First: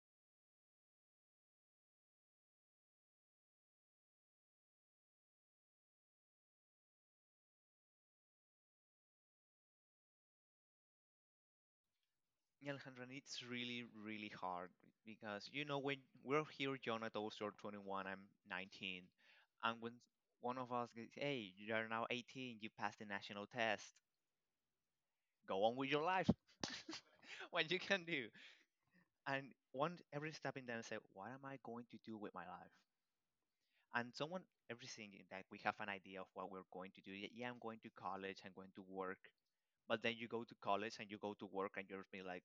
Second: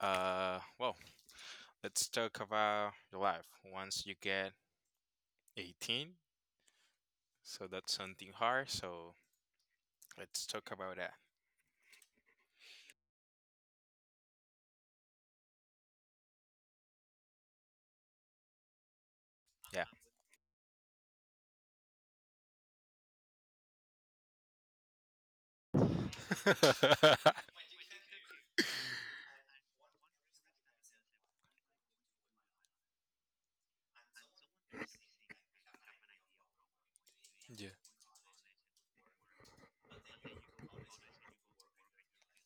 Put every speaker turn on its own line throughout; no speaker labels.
Well, let's talk about your life once you get 18. So that's something hard. So let's talk about that.
Yeah, Alejandro, and it's really, really hard because you know when we're here, Jonathan, you're 21, I'm 19, and
Yeah.
when one of us goes, "Hey, you are now 18, you passed the national test, go on with your life," what you can do, and one every step in them say, "What am I going to do with my life?" And someone everything in that we have an idea of what we're going to do. Yeah, I'm
Yeah.
going to college, I'm going to work, but then you go to college and you go to work, and you're be like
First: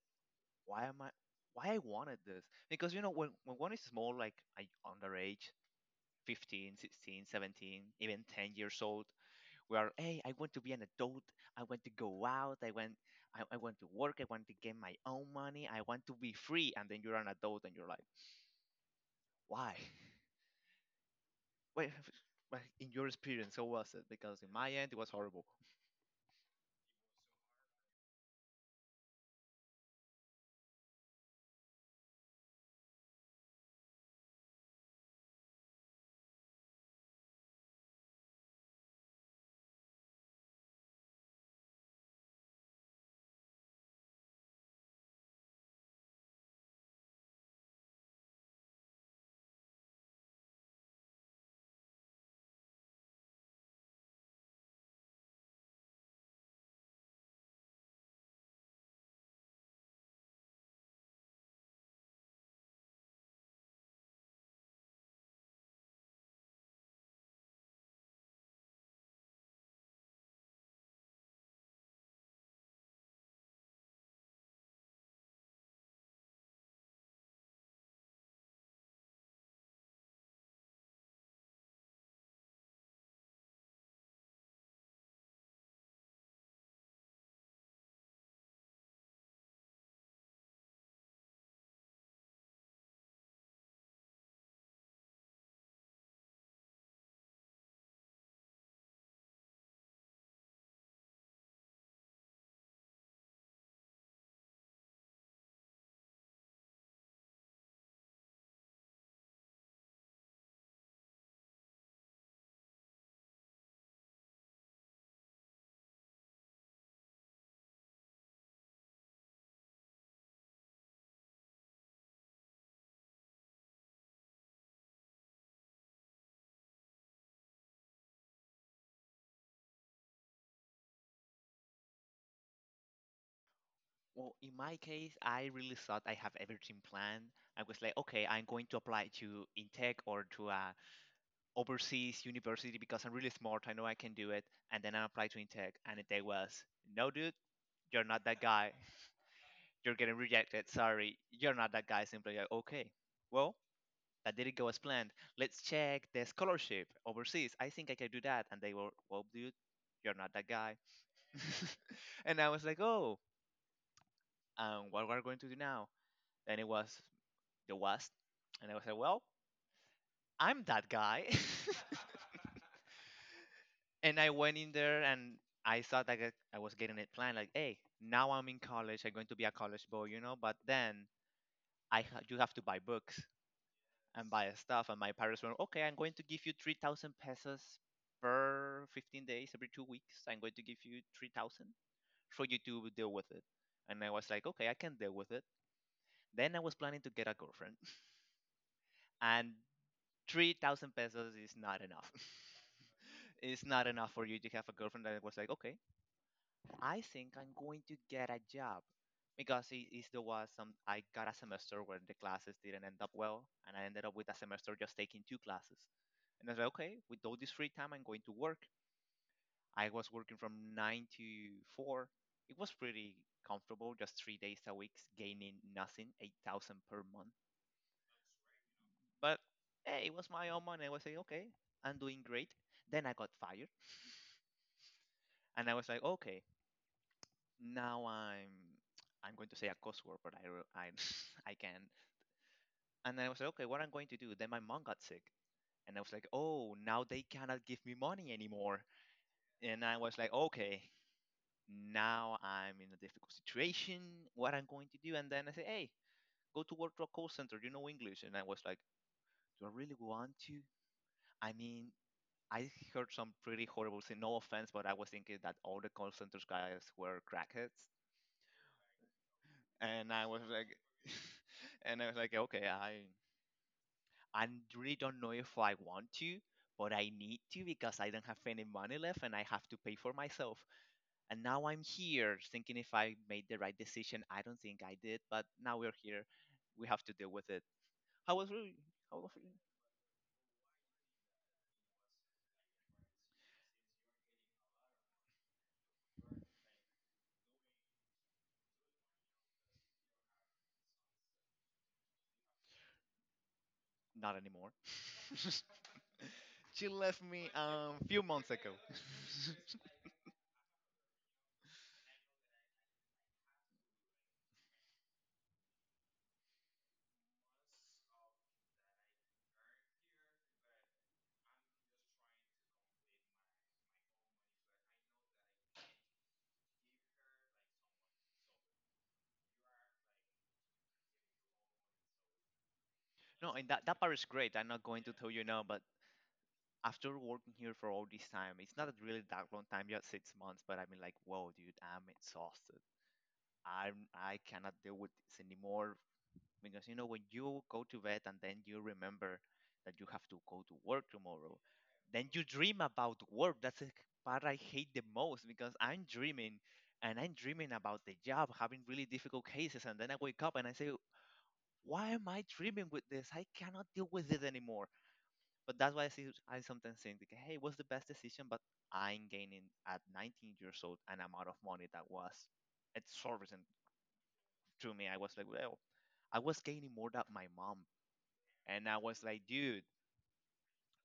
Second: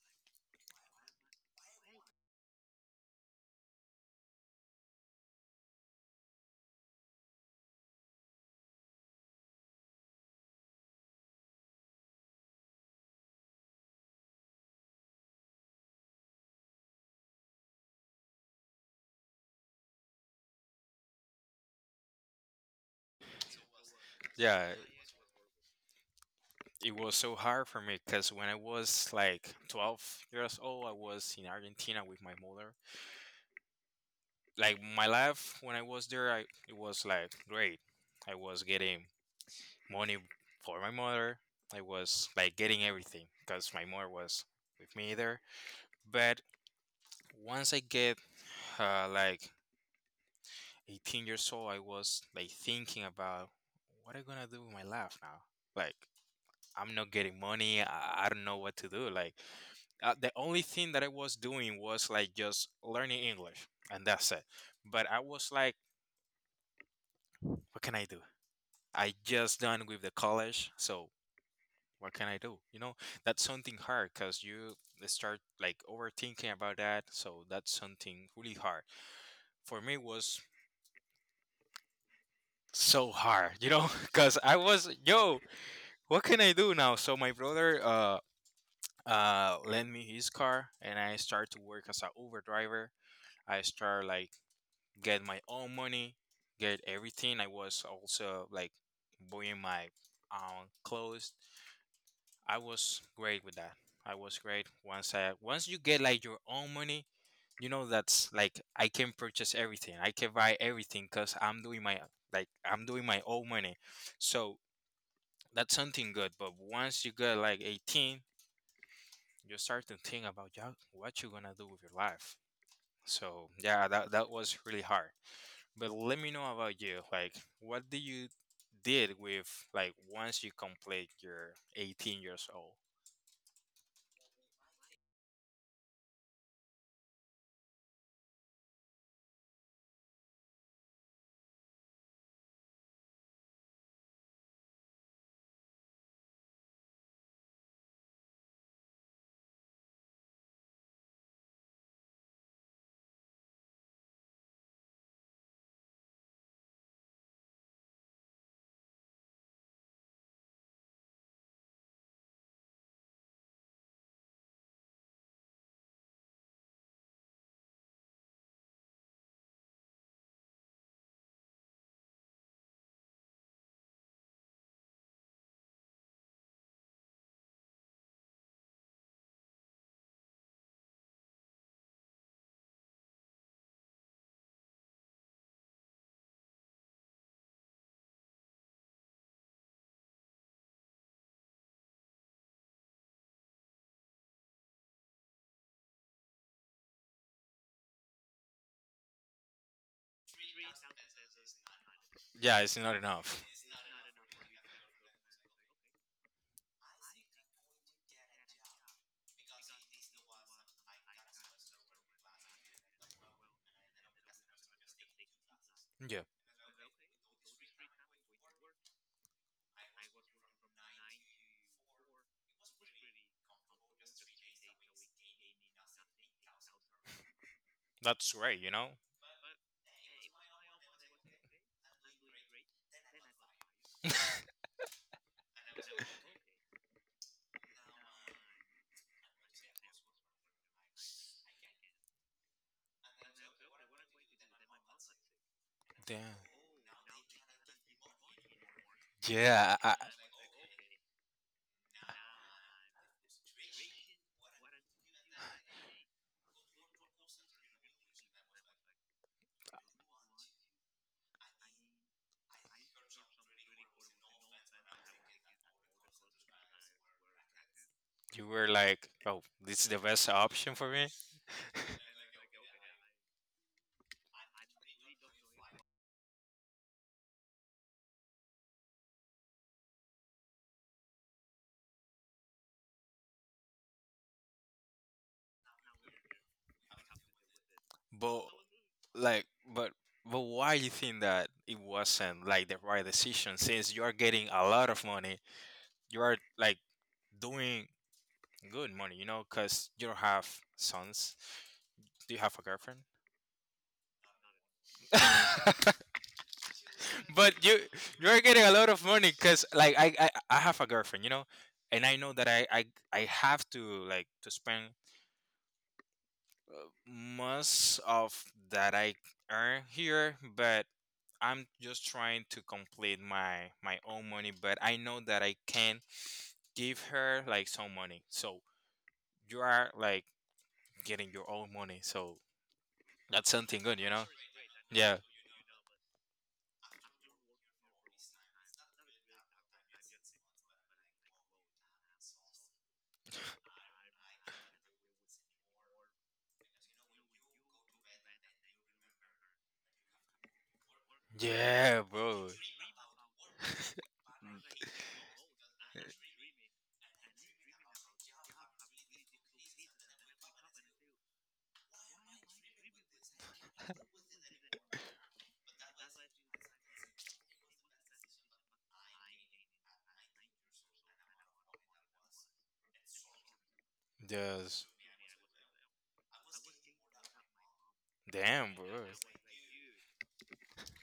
why am I why I wanted this because you know when one is small like I underage 15, 16, 17, even 10 years old we are hey I want to be an adult I want to go out I want to work I want to get my own money I want to be free and then you're an adult and you're like why Wait. But in your experience, how was it? Because in
Yeah.
my end, it was horrible.
It was so hard for me because when I was like 12 years old, I was in Argentina with my mother. Like my life when I was there, it was like great. I was getting money for my mother. I was like getting everything because my mother was with me there. But once I get like 18 years old, I was like thinking about what I gonna do with my life now. Like I'm not getting money. I don't know what to do. Like the only thing that I was doing was like just learning English, and that's it. But I was like, what can I do? I just done with the college, so what can I do? You know, that's something hard because you start like overthinking about that. So that's something really hard for me. Was so hard, because I was, yo, what can I do now? So my brother lent me his car, and I start to work as a Uber driver. I start like get my own money, get everything. I was also like buying my own clothes. I was great with that. I was great once I once you get like your own money. You know that's like I can purchase everything. I can buy everything because I'm doing my like I'm doing my own money. So that's something good. But once you get like 18, you start to think about, yeah, what you're gonna do with your life. So yeah, that was really hard. But let me know about you. Like, what do you did with like once you complete your 18 years old?
Well, in my case, I really thought I have everything planned. I was like, okay, I'm going to apply to Intech or to a overseas university because I'm really smart. I know I can do it. And then I applied to Intech, and Intech was, no, dude, you're not that guy. You're getting rejected. Sorry, you're not that guy. Simply like, okay, well, that didn't go as planned. Let's check the scholarship overseas. I think I can do that. And they were, well, dude, you're not that guy. And I was like, oh, what we're going to do now? Then it was the West, and I was like, well, I'm that guy. And I went in there and I thought that I was getting it planned. Like, hey, now I'm in college. I'm going to be a college boy. But then you have to buy books and buy stuff. And my parents were okay. I'm going to give you 3,000 pesos per 15 days, every 2 weeks. I'm going to give you 3,000 for you to deal with it. And I was like, okay, I can deal with it. Then I was planning to get a girlfriend, and 3,000 pesos is not enough.
Yeah, it's not enough.
It's not enough for you to have a girlfriend. That was like, okay, I think I'm going to get a job because it there was some I got a semester where the classes didn't end up well, and I ended up with a semester just taking two classes.
Yeah,
And I was like, okay, with all this free time, I'm going to work. I was working from nine to four. It was pretty comfortable, just 3 days a week, gaining nothing, 8,000 per month.
that's right. You know.
But hey, it was my own money. I was like, okay, I'm doing great. Then I got fired, and I was like, okay, now I'm going to say a cuss word, but I re- I I can. And I was like, okay, what I'm going to do? Then my mom got sick, and I was like,
Damn.
oh, now they cannot give me money anymore.
Yeah,
And
I-
I was like, okay, now I'm in a difficult situation. What I'm going to do? And then I say, hey, go to work to a call center. You know English? And I was like, do I really want to? I mean. I heard some pretty horrible thing. No offense, but I was thinking that all the call centers guys were crackheads
You were like, oh, this is the
and I
best
was like,
option for me.
and I was like, okay, I really don't know if I want to, but I need to because I don't have any money left and I have to pay for myself. And now I'm here thinking if I made the right decision. I don't think I did, but now we're here. We have to deal with it. How
But
was really? How was
like,
really?
but but why you think that it wasn't like the right decision since you're getting a lot of money, you're like doing good money, because you don't have sons? Do you have a girlfriend?
Not anymore. She left me
But
a
you,
um, few
you're
months
getting
ago.
a lot of money because like I have a girlfriend, and I know that I have to like to spend most of that I earn here, but I'm just trying to complete my own money. But I know that I can give her like some money. So you are like getting your own money. So that's
No, and that,
something
that
good, you
part
know?
is great. I'm not going to
Yeah.
tell you now, but after working here for all this time, it's not really that long time, just 6 months, but I mean, like, whoa, dude, I'm exhausted. I cannot deal with this anymore because you know when you go to bed and then you remember that you have to go to work tomorrow,
Yeah,
then you
bro.
dream about work. That's the part I hate the most because I'm dreaming and I'm dreaming about the job, having really difficult cases, and then I wake up and I say, why am I dreaming with this? I cannot deal with it anymore. But that's why I see I sometimes think, like, hey, what's the best decision? But I'm gaining at 19 years old an amount of money that was exorbitant
Yes.
to me. I was like, well, I was gaining more than my mom,
Damn,
and I
bro.
was like, dude,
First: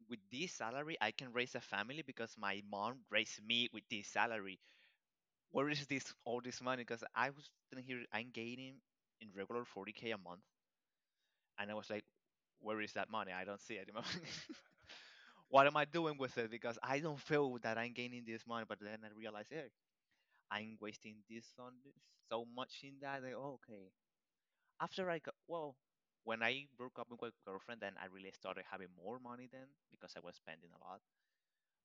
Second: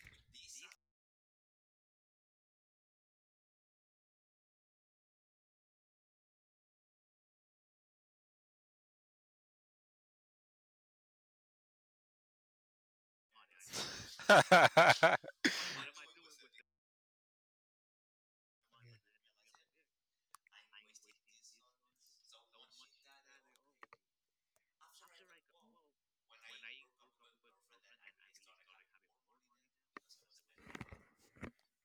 with this salary, I can raise a family because my mom raised me with this salary. Where is this all this money? Because I was sitting here, I'm gaining in regular 40K a month, and I was like, where is that money? I don't see it. What am I doing with it? Because I don't feel that I'm gaining this money, but then I realize, hey, I'm wasting this on this so much in that. Like, oh, okay. After I got, well, when I broke up with my girlfriend, then I really started having more money then because I was spending a lot.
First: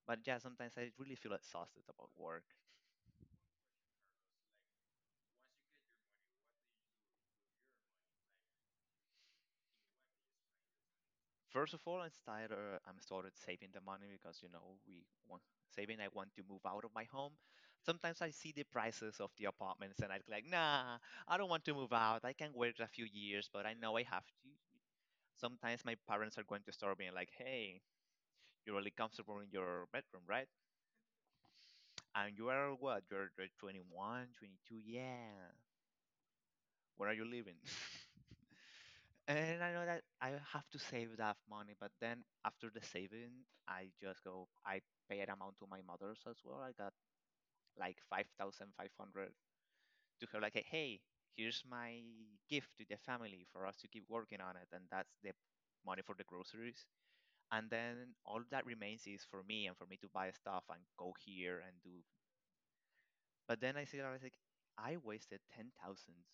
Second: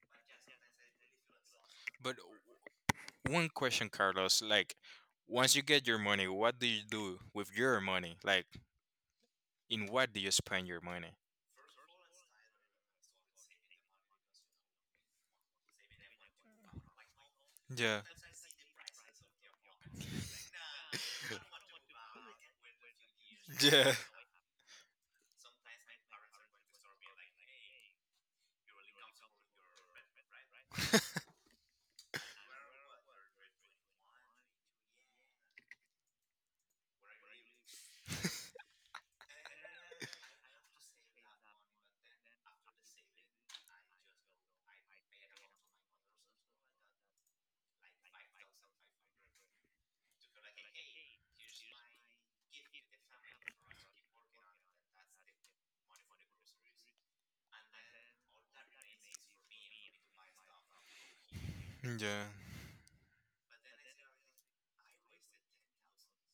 But yeah, sometimes I really feel exhausted about
But
work.
one question, Carlos. Like, once you get your money, what do you do with your money? Like, in what do you spend your money?
First of all, I'm started saving the money because you know we want saving. I want to move out of my home.
Yeah.
Sometimes I see the prices of the apartments and I'm like, nah, I don't want to move out. I can wait a few years, but I
Yeah.
know I have to. Sometimes my parents are going to start being like, hey, you're really comfortable in your bedroom, right? And you are what? You're 21, 22. Yeah. Where are you living? And I know that I have to save that money, but then after the saving, I just go, I pay an amount to my mother's as well. I got like 5,500 to her, like, hey, hey, here's my gift to the family for us to keep working on it. And that's the money for the groceries. And then all that remains is for me and for me to buy stuff and go here and do.
Yeah.
But then I see that I was like, I wasted ten thousands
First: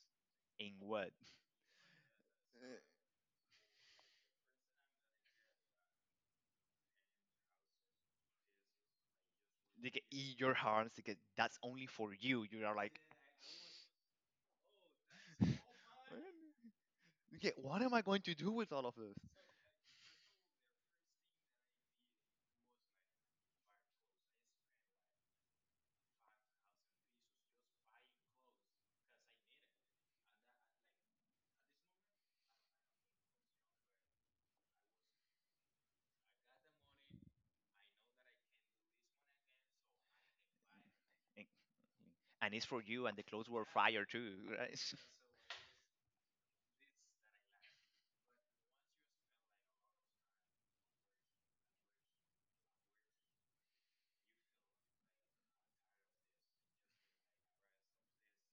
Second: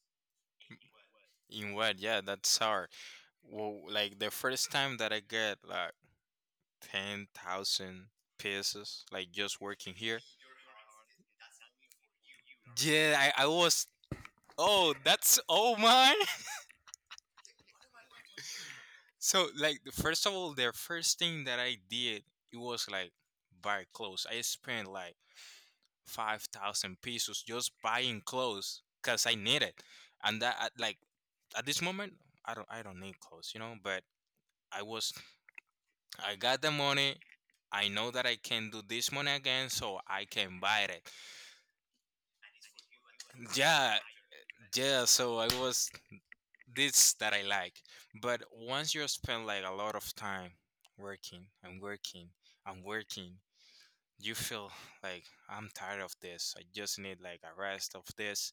in what?
In what? Yeah, that's hard. Well, like the first time that I get like 10,000 pesos, like just working
Like,
here.
in your arms, like, that's only for you. You are like,
Yeah, I was. Oh, that's oh my.
Okay, what am I going to do with all of this?
So like the first of all, the first thing that I did, it was like buy clothes. I spent like 5,000 pesos just buying clothes because I needed, and like at this moment I don't need clothes, But I was I got the money. I know that I can do this money again, so I can buy it.
And and it's for you, and the clothes were
Yeah,
fire too, right?
yeah. So I was this that I like, but once you spend like a lot of time working and working and working, you feel like I'm tired of this. I just need like a rest of this.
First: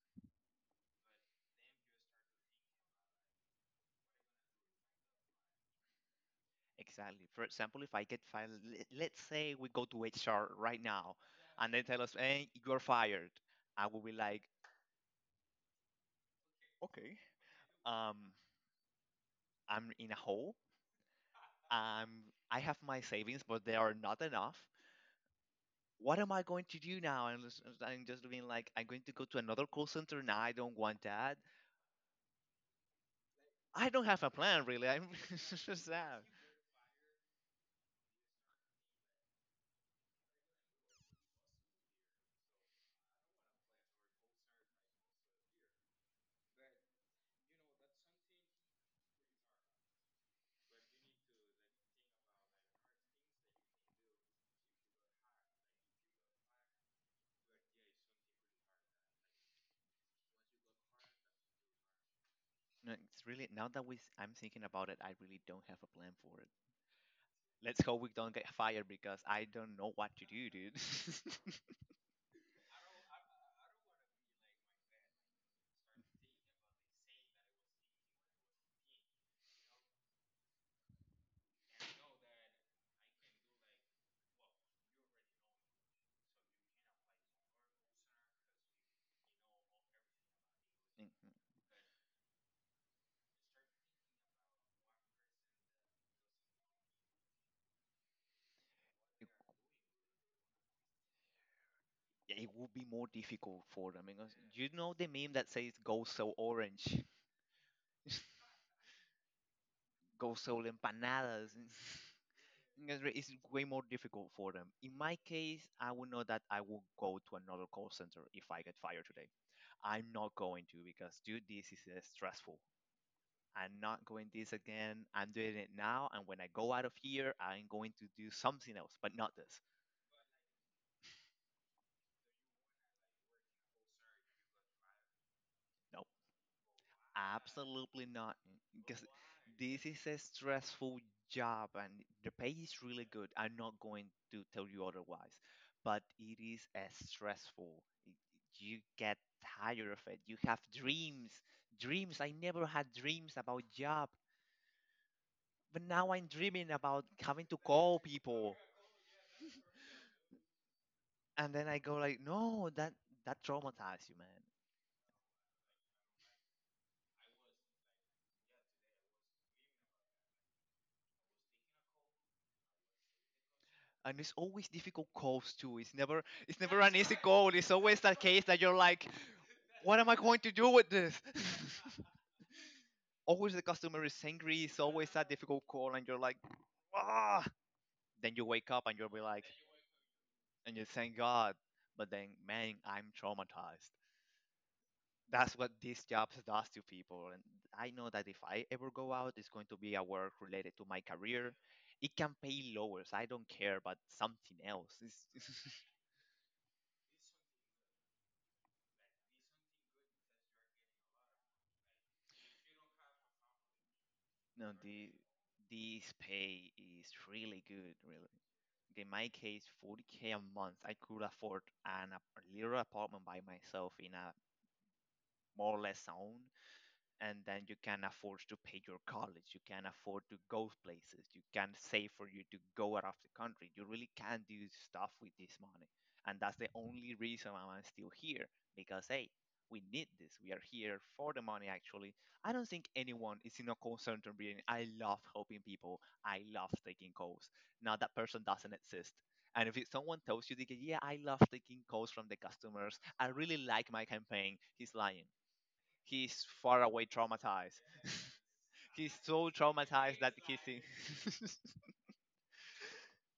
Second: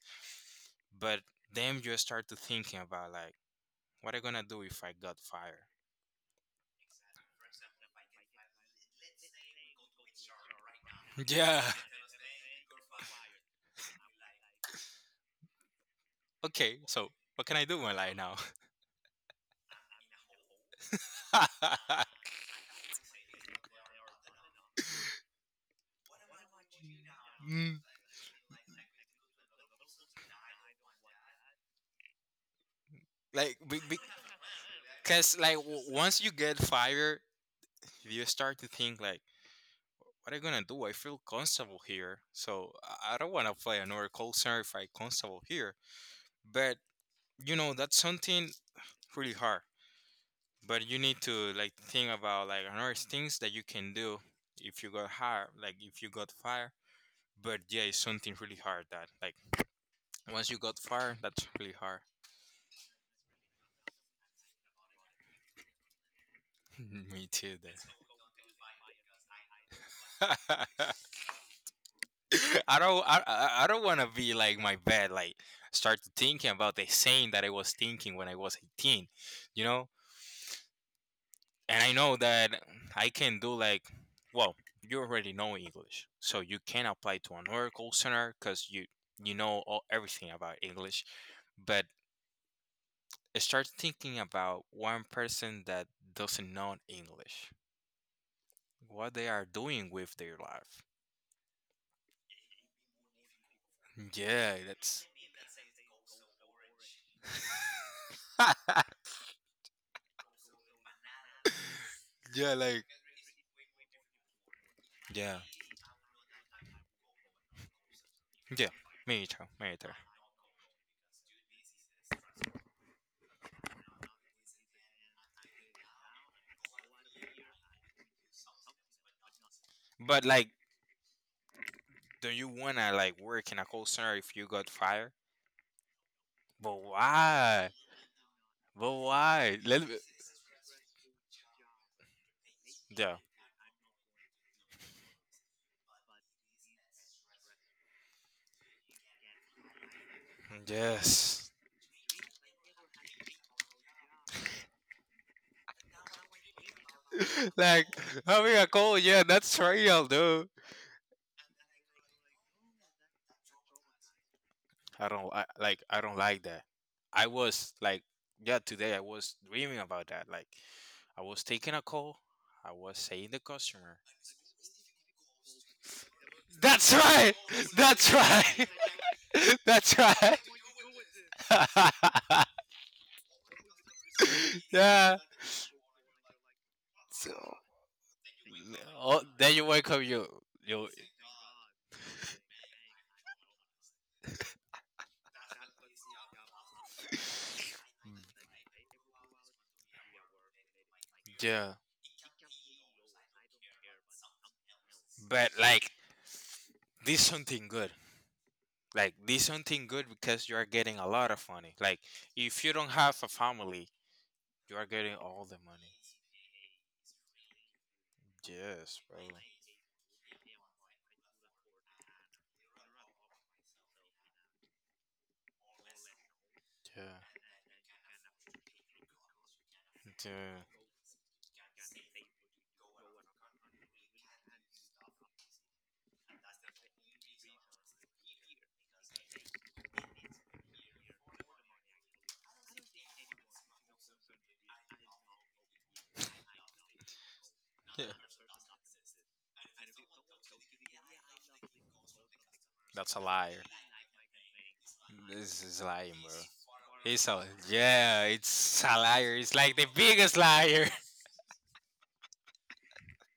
But then you start to thinking about like what I gonna do if I got fired.
Exactly. For example, if I get fired, let's say we go to HR right now,
Yeah.
and they tell us, "Hey, you're fired," I will be like,
Okay. So
"Okay,
what can I do in my life
um,
now?
I'm in a hole. Um, I have my savings, but they are not enough. What am I going to do now?" And
Mm,
I'm just being like, "I'm going to go to another call center now. I don't want that.
like
I don't have a plan really. I'm
because like
just sad."
once you get fired, you start to think like. What are I gonna do? I feel comfortable here, so I don't wanna play another call center if I comfortable here. But you know that's something really hard. But you need to like think about like another things that you can do if you got hired, like if you got fired. But yeah, it's something really hard that like once you got fired, that's really hard.
No, it's really now that I'm thinking about it, I really don't have a plan for it.
Me too.
Let's hope we don't get fired because I don't know what to do,
That.
dude.
I don't. I don't want to be like my bad. Like start thinking about the same that I was thinking when I was 18. You know, and I know that I can do like, well, you already know English, so you can apply to an Oracle Center because you know all, everything about English.
Mhm.
But start thinking about one person that doesn't know English, what they
it,
are doing with their life.
yeah, it will be more difficult for them because
Yeah,
you know
that's
the meme that says "Go sell orange, go sell empanadas."
yeah, like
Because it's way more difficult for them. In my
yeah,
case, I would know that I will go to another call center if I
yeah.
get fired
Me
today.
too, me too.
I'm not going to because, dude, this is stressful. I'm not going this again. I'm doing it now. And when I go out of here, I'm going to do something else, but not this.
But like, don't you wanna like work in a call center if you got fired?
No,
But why?
absolutely not.
But
Because
why?
this
Let me...
is a stressful job and the pay is really
Yeah.
good. I'm not going to tell you otherwise, but it is as stressful. You get tired of it. You have dreams.
Yes.
Dreams. I never had dreams about job, but now I'm dreaming about having to
Like
call people.
having a call, yeah, that's real, dude.
And then I go like, no, that traumatized you, man.
I don't, I like. I don't like that. I was like, yeah, today I was dreaming about that. Like, I was taking a call. I was saying the customer.
And it's always difficult calls too. It's never
That's
an easy
right.
call. It's always
That's
that case that
right.
you're like,
That's
what am I
right.
going to do with this? Always the customer is angry. It's always
Yeah.
that difficult call, and you're like,
So,
ah. Then you wake up and you'll be
oh,
like,
then you wake up. You
and you
you.
thank God. But then, man, I'm traumatized. That's what these jobs does to people. And I know that if I ever go out, it's going to be a work related to my career.
Yeah.
It can pay lower, so I don't care, but something else it's,
But like, this something good. Like this something good because you are getting a lot of money. Like if you don't have a family,
no
you are
the
getting all the money.
this pay is really good, really.
Yes,
In
bro.
my case, 40k a month, I could afford an a little apartment by myself in a more or less zone.
Yeah.
And then you can afford to pay your college, you can afford to
Dude.
go places, you can save for you to go out of the country. You really can do stuff with this money. And that's the only reason I'm still here, because hey, we need this. We are here for the money, actually. I don't think anyone is in a call center being, I love helping people, I love taking calls. Now
Yeah.
that person doesn't exist. And if someone tells you, they go, yeah, I love taking calls from the customers.
That's a
I really
liar.
like my campaign. He's lying.
This is lying, bro.
He's far away
It's a
traumatized.
yeah. It's a
He's
liar.
so
It's like the
traumatized that
biggest
he
liar.
thinks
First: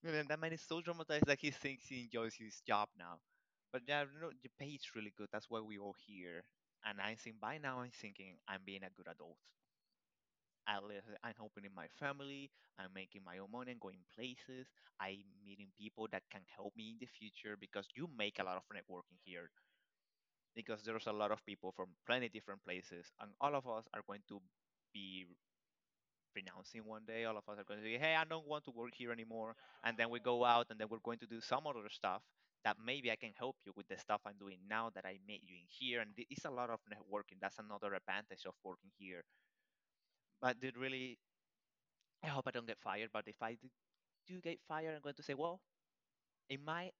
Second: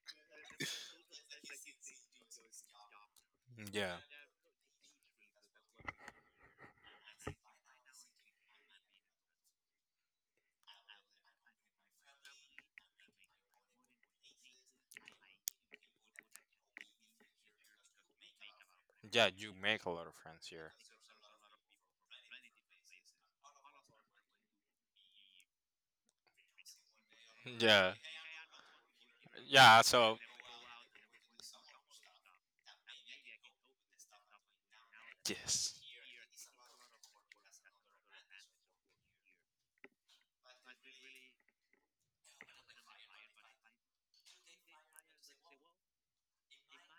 man, that man is so traumatized that he thinks he enjoys his job now. But
Yeah.
yeah, no, the pay is really good. That's why we all here. And I think by now I'm thinking I'm being a good adult. I live, I'm helping in my family. I'm making my own money. I'm going places. I'm meeting people that can help me in the future because you make a lot of networking
Yeah.
here,
You make a lot of friends here.
because there's a lot of people from plenty different places, and all of us are going to be renouncing one day. All of us are going to
Yeah.
say, hey, I don't want to work here anymore.
Yeah.
And then
So,
we go out and then we're going to do some other stuff that maybe I can help you with the stuff I'm doing now that I met you in
yes,
here. And it's a lot of networking. That's another advantage of working here. But it really, I hope I don't get fired. But if I do get fired, I'm going to say, well, in my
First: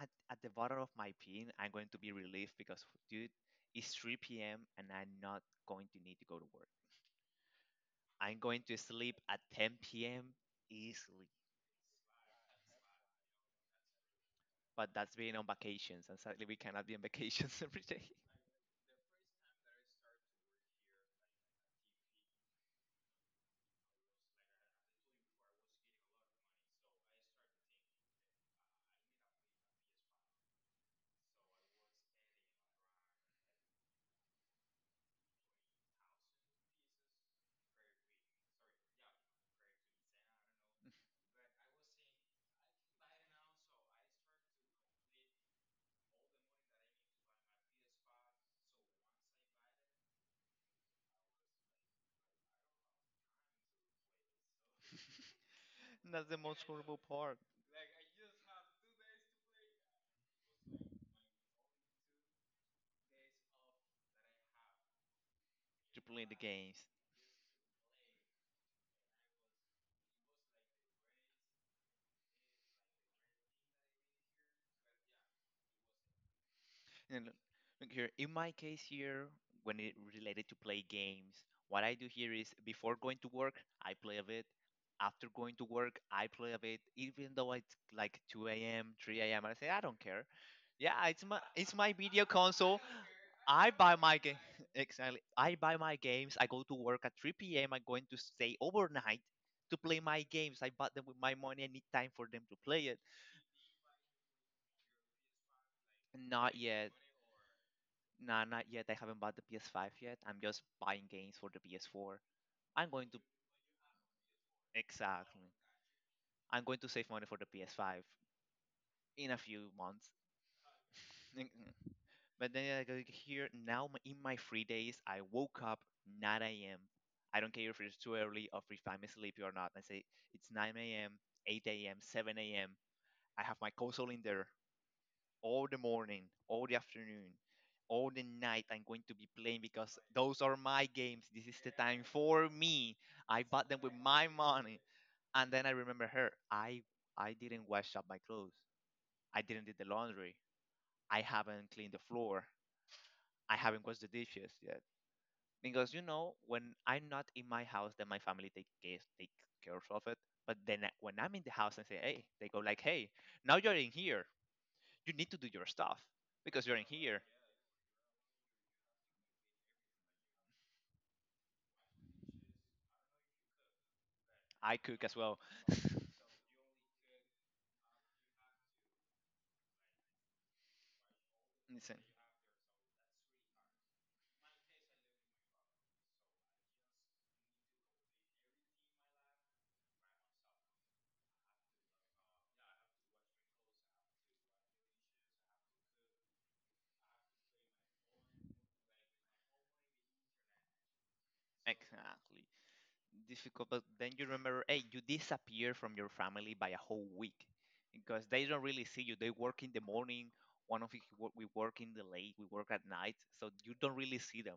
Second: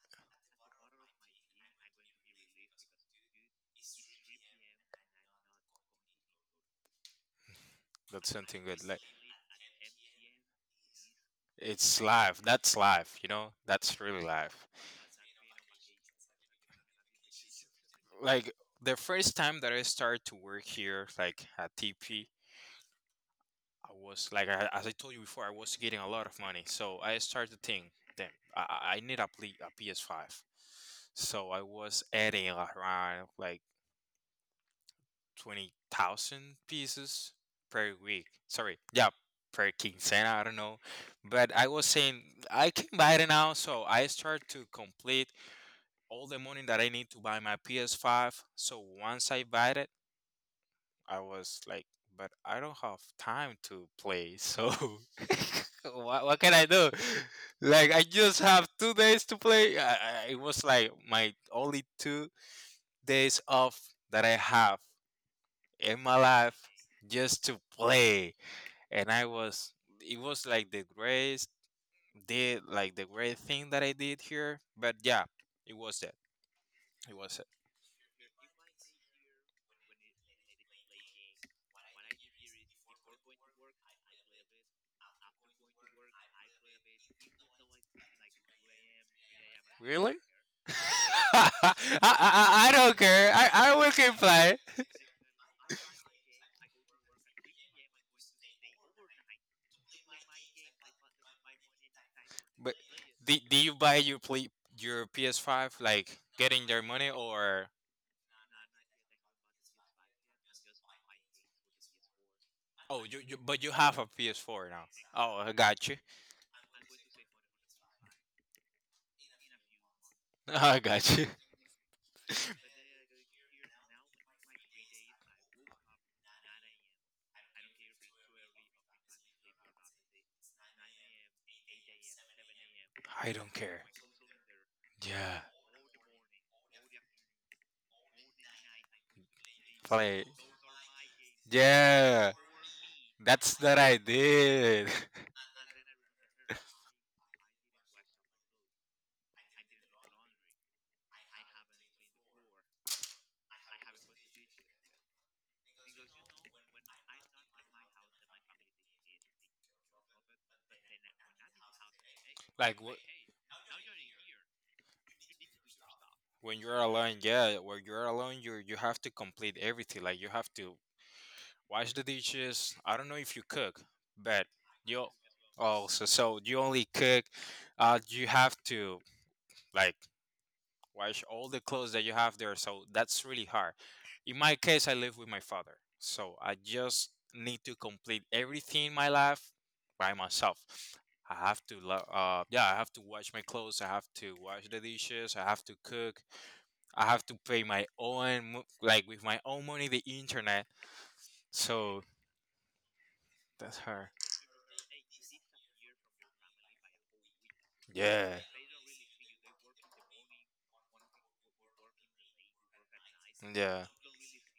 at the bottom of my pin, I'm going to be relieved because, dude, it's 3 p.m. and I'm not going to need to go to work.
that's
I'm
something
going to
good. Like
sleep at 10 p.m. easily.
it's life. That's life. You know, that's really life.
But that's being on vacations. And sadly, we cannot be on vacations every day.
Like the first time that I started to work here, like at TP, I was like, I, as I told you before, I was getting a lot of money. So I started to think, damn, I need a PS5. So I was adding around like 20,000 pieces per week. Sorry, yeah, per quincena, I don't know. But I was saying I can buy it now, so I start to complete all the money that I need to buy my PS5. So once I buy it, I was like, but I don't have time to play, so
And
what,
that's the
what can
most
I do?
horrible part
Like, I just have 2 days to play. It was like my only 2 days off that I have
to
in my
play the
life
games.
just to play. And I was, it was like the greatest, did like the great thing that I did here. But yeah, it was it. It
And
was it.
look here, in my case here, when it related to play games, what I do here is before going to work, I play a bit. After going to work, I play a bit, even though it's like 2 a.m., 3 a.m. I say I don't
Really?
care. Yeah, it's my
I, I,
video
I
console.
don't care. I,
I
I will
buy
keep
my game
play.
exactly. I buy my games. I go to work at 3 p.m. I'm going to stay overnight to play my games. I bought them with my money. I need time for them to
But
play it.
did you buy your play, your PS5 like
Not
getting their
yet.
money or?
Nah, not yet. I haven't bought the PS5 yet. I'm just buying games for the PS4. I'm
Oh,
going to
you but you have a PS4 now. Oh,
exactly.
I got you.
I'm going to save money for the PS5 in a few months.
I got you.
But then I go here now in my free days. I woke up 9 a.m. I don't care if it's too early or if I'm sleepy or not. I say it's 9 a.m., 8 a.m., 7 a.m.
I
I
don't
have my
care.
console in there
Yeah.
all the morning, all the afternoon, all the night. I'm going to be playing because
Play.
those are my games. This is the time
Yeah.
for me. I
That's
bought them
that
with
I
my money.
did.
And then I remember her. I didn't wash up my clothes. I didn't do the laundry. I haven't cleaned the floor. I haven't washed the dishes yet because you know, when I'm not in my house, then my family take care of it. But then when I'm in the house and say, hey, they go
Like
like, hey, now you're in here, you need to do your stuff
when
because you're
you're
in
alone,
here.
yeah, when you're alone, you have to complete everything. Like you have to wash the dishes. I don't know if you cook, but
I cook
you
as well.
also you only cook. You have to like wash all the clothes
Listen,
that you have there. So that's really hard. In my case, I live with my father. So I just need to complete everything in my life by myself. I have to wash my clothes. I have to wash the dishes. I have to cook. I have to pay my own, like with my own money, the internet. So
exactly. Difficult,
that's
but
hard.
then you remember, hey, you disappear from your family by a whole week because
Yeah.
they don't really see you. They work in the morning. One of us we work in the late. We work at night, so you
Yeah.
don't really see them.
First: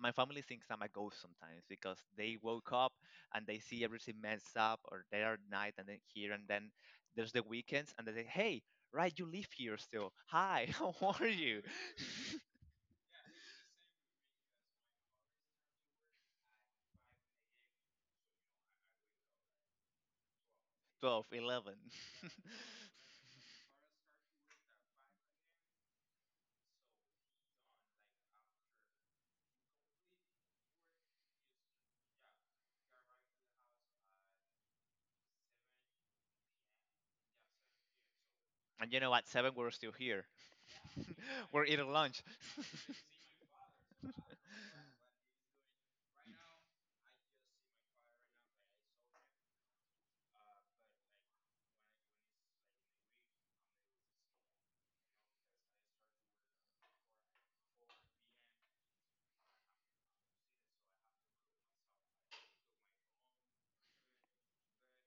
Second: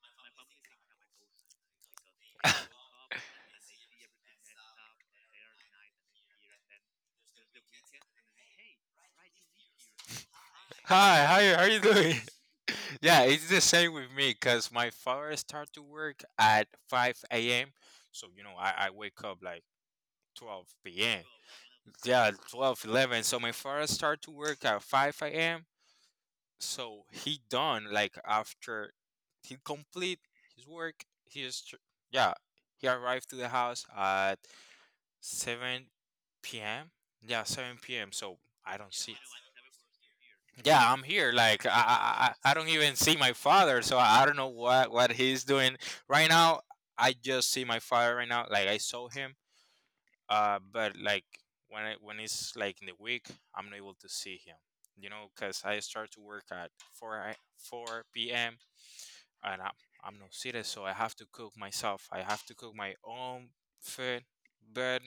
My family thinks I'm a ghost sometimes because they woke up and they see everything messed up, or they are at night and then here, and then there's the weekends, and they say, "Hey, right, you live here still. Hi, how
Hi,
are
how you,
you?"
how you doing? Yeah, it's the same with me because my father start to work at 5 a.m. So, I wake up like 12 p.m.
12, 11,
Yeah, 12, 11. So my father start to work at 5 a.m. So he done like after he complete his work, he is, tr- yeah, he arrived to the house at 7 p.m. Yeah, 7 p.m. So I
and
don't
you know,
see.
at 7, we're still here.
Yeah, I'm here
We're
like i i,
eating lunch.
I I don't even see my father, so I don't know what he's doing right now. I just see my father right now like I saw him but like when it's like in the week I'm not able to see him. You know, because I start to work at 4 p.m and I'm not seated, so I have to cook myself. I have to cook my own food, but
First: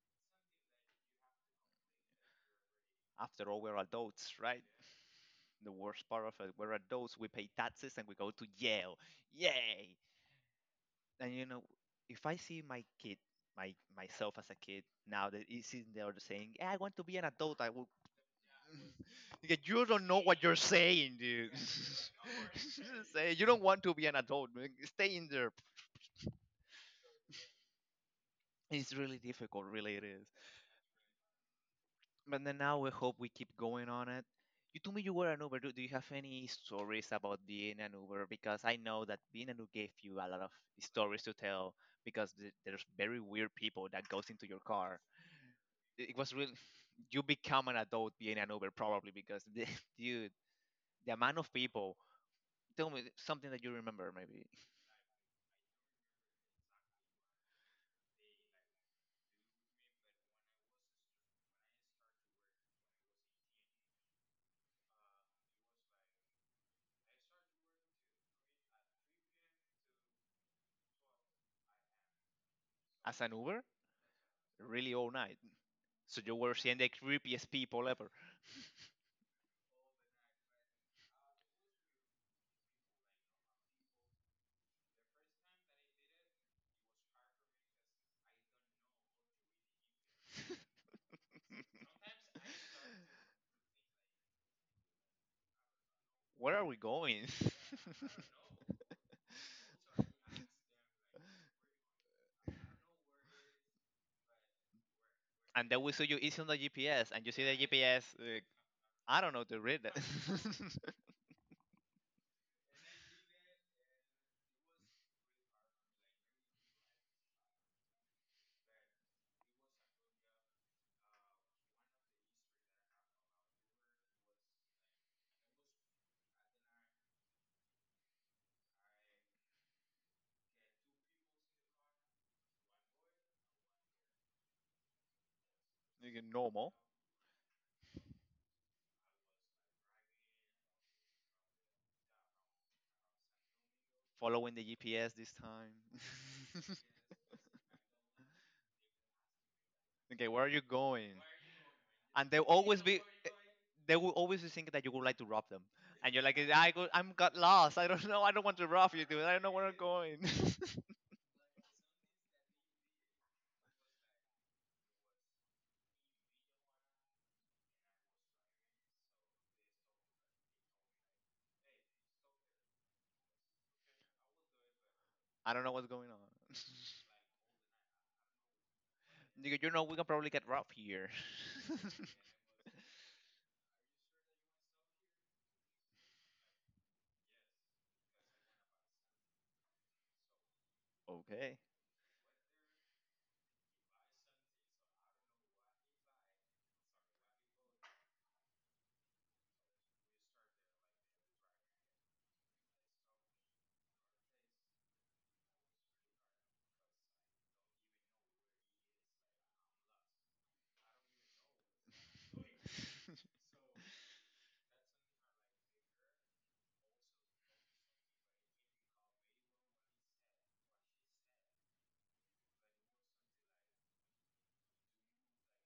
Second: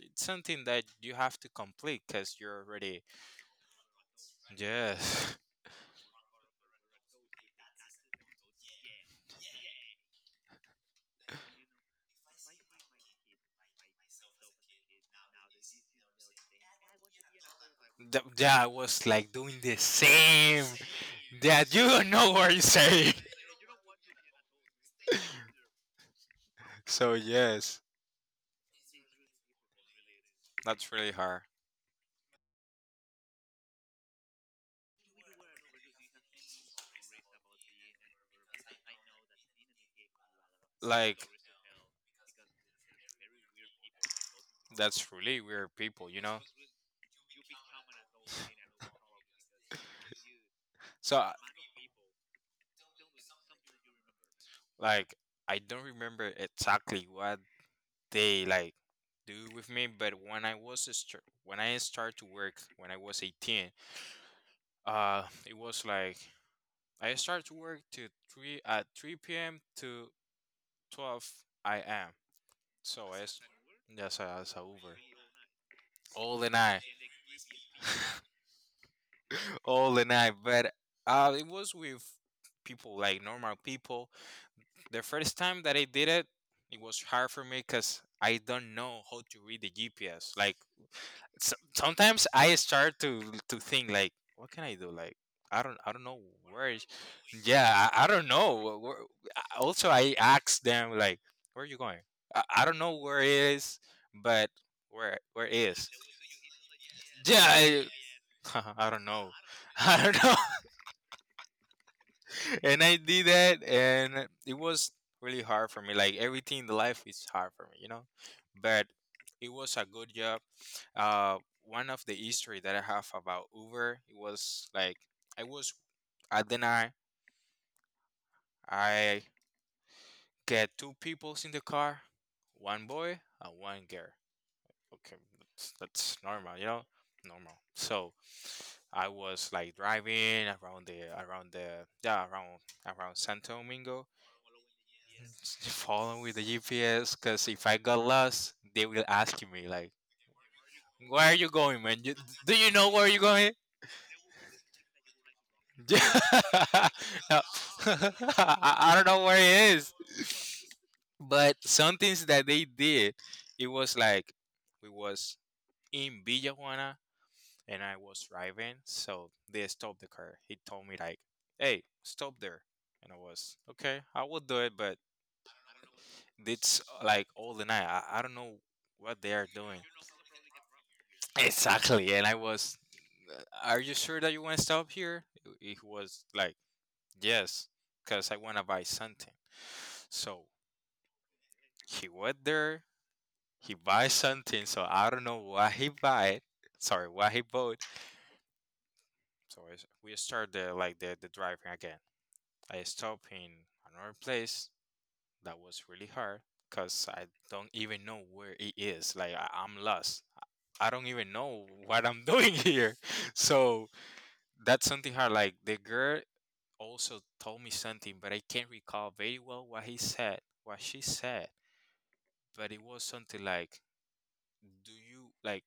it's something that you have to complete because you're already,
After all, we're adults, right?
yes,
The worst part of it, we're adults, we pay taxes and we go to jail. Yay! And you know, if I see my kid, my myself as a kid, now that he's sitting there saying, "Eh, I want to be an adult, I will.
That was like doing the
You don't know what you're
same
saying, dude.
that you don't know what you're saying.
Say, you don't want to be an adult, man. Stay in there.
So yes,
It's really difficult, really, it is.
that's really hard.
But then now we hope we keep going on it. You told me you were an Uber. Do you have any stories about being an Uber? Because I know that being an Uber gave you a lot of stories
Like
to tell. Because there's very weird people that goes into your car.
that's really weird people,
It
you
was
know.
really you become an adult being an Uber probably because the, dude, the
So
amount of people. Tell me something that you remember maybe
like I don't remember exactly what they do with me, but when I started to work when I was 18, it was like I started to work to three at 3 p.m. to 12 am. So
as an
as
Uber.
yes, as a
Really
Uber,
all night. So you
all the
were seeing
night,
the creepiest people ever.
all the night. But it was with people like normal people. The first time that I did it, it was hard for me because I don't know how to read the GPS. Sometimes I start to think like, what can I do? Like I don't know
Where are
where.
we going?
Yeah, I don't know also, I asked them like, where are you going? I don't know where it is, but where it
And then
is.
we saw you it's on the GPS, and you
Yeah,
see the
I
GPS.
I don't
I
know.
don't know to read that.
I don't know.
Okay,
And I did that and it was really hard for me. Like everything in the life is hard for me, you know? But it was a good job. Uh One of the history that I have about Uber, it was like I was at the night I get two peoples in the car, one boy and one girl. Okay, that's normal, you
normal.
know, normal. So I was like driving around the yeah around Santo Domingo,
Following the GPS this
following with the
time.
GPS. Cause if I got lost, they will ask me like,
Okay, where are you going?
"Where are you going, man? You,
And they
do you
always
know
be
where you're going?"
they will always be thinking that you would like to rob them, and you're like, I go, I'm got
No.
lost. I don't know.
I,
I don't want to
I
rob you,
don't
dude.
know
I
where
don't know where I'm
it is.
going.
But some things that they did, it was like we was in Villa and I was driving, so they stopped the car. He told me like, "Hey, stop there," and I was okay. I will do it, but
I don't know what's going on.
it's like all the night. I don't know what they are
Nigga, you
doing.
know we can probably get robbed here.
Exactly, and I was, "Are you sure that you want to stop here?" He was like, "Yes, because I want to buy something." So
Okay.
he went there. He buy something. So I don't know what he buy. Sorry, what he bought. We start the driving again. I stopped in another place that was really hard because I don't even know where it is. Like I'm lost. I don't even know what I'm doing here. So that's something hard. Like the girl also told me something, but I can't recall very well what he said, what she said. But it was something like?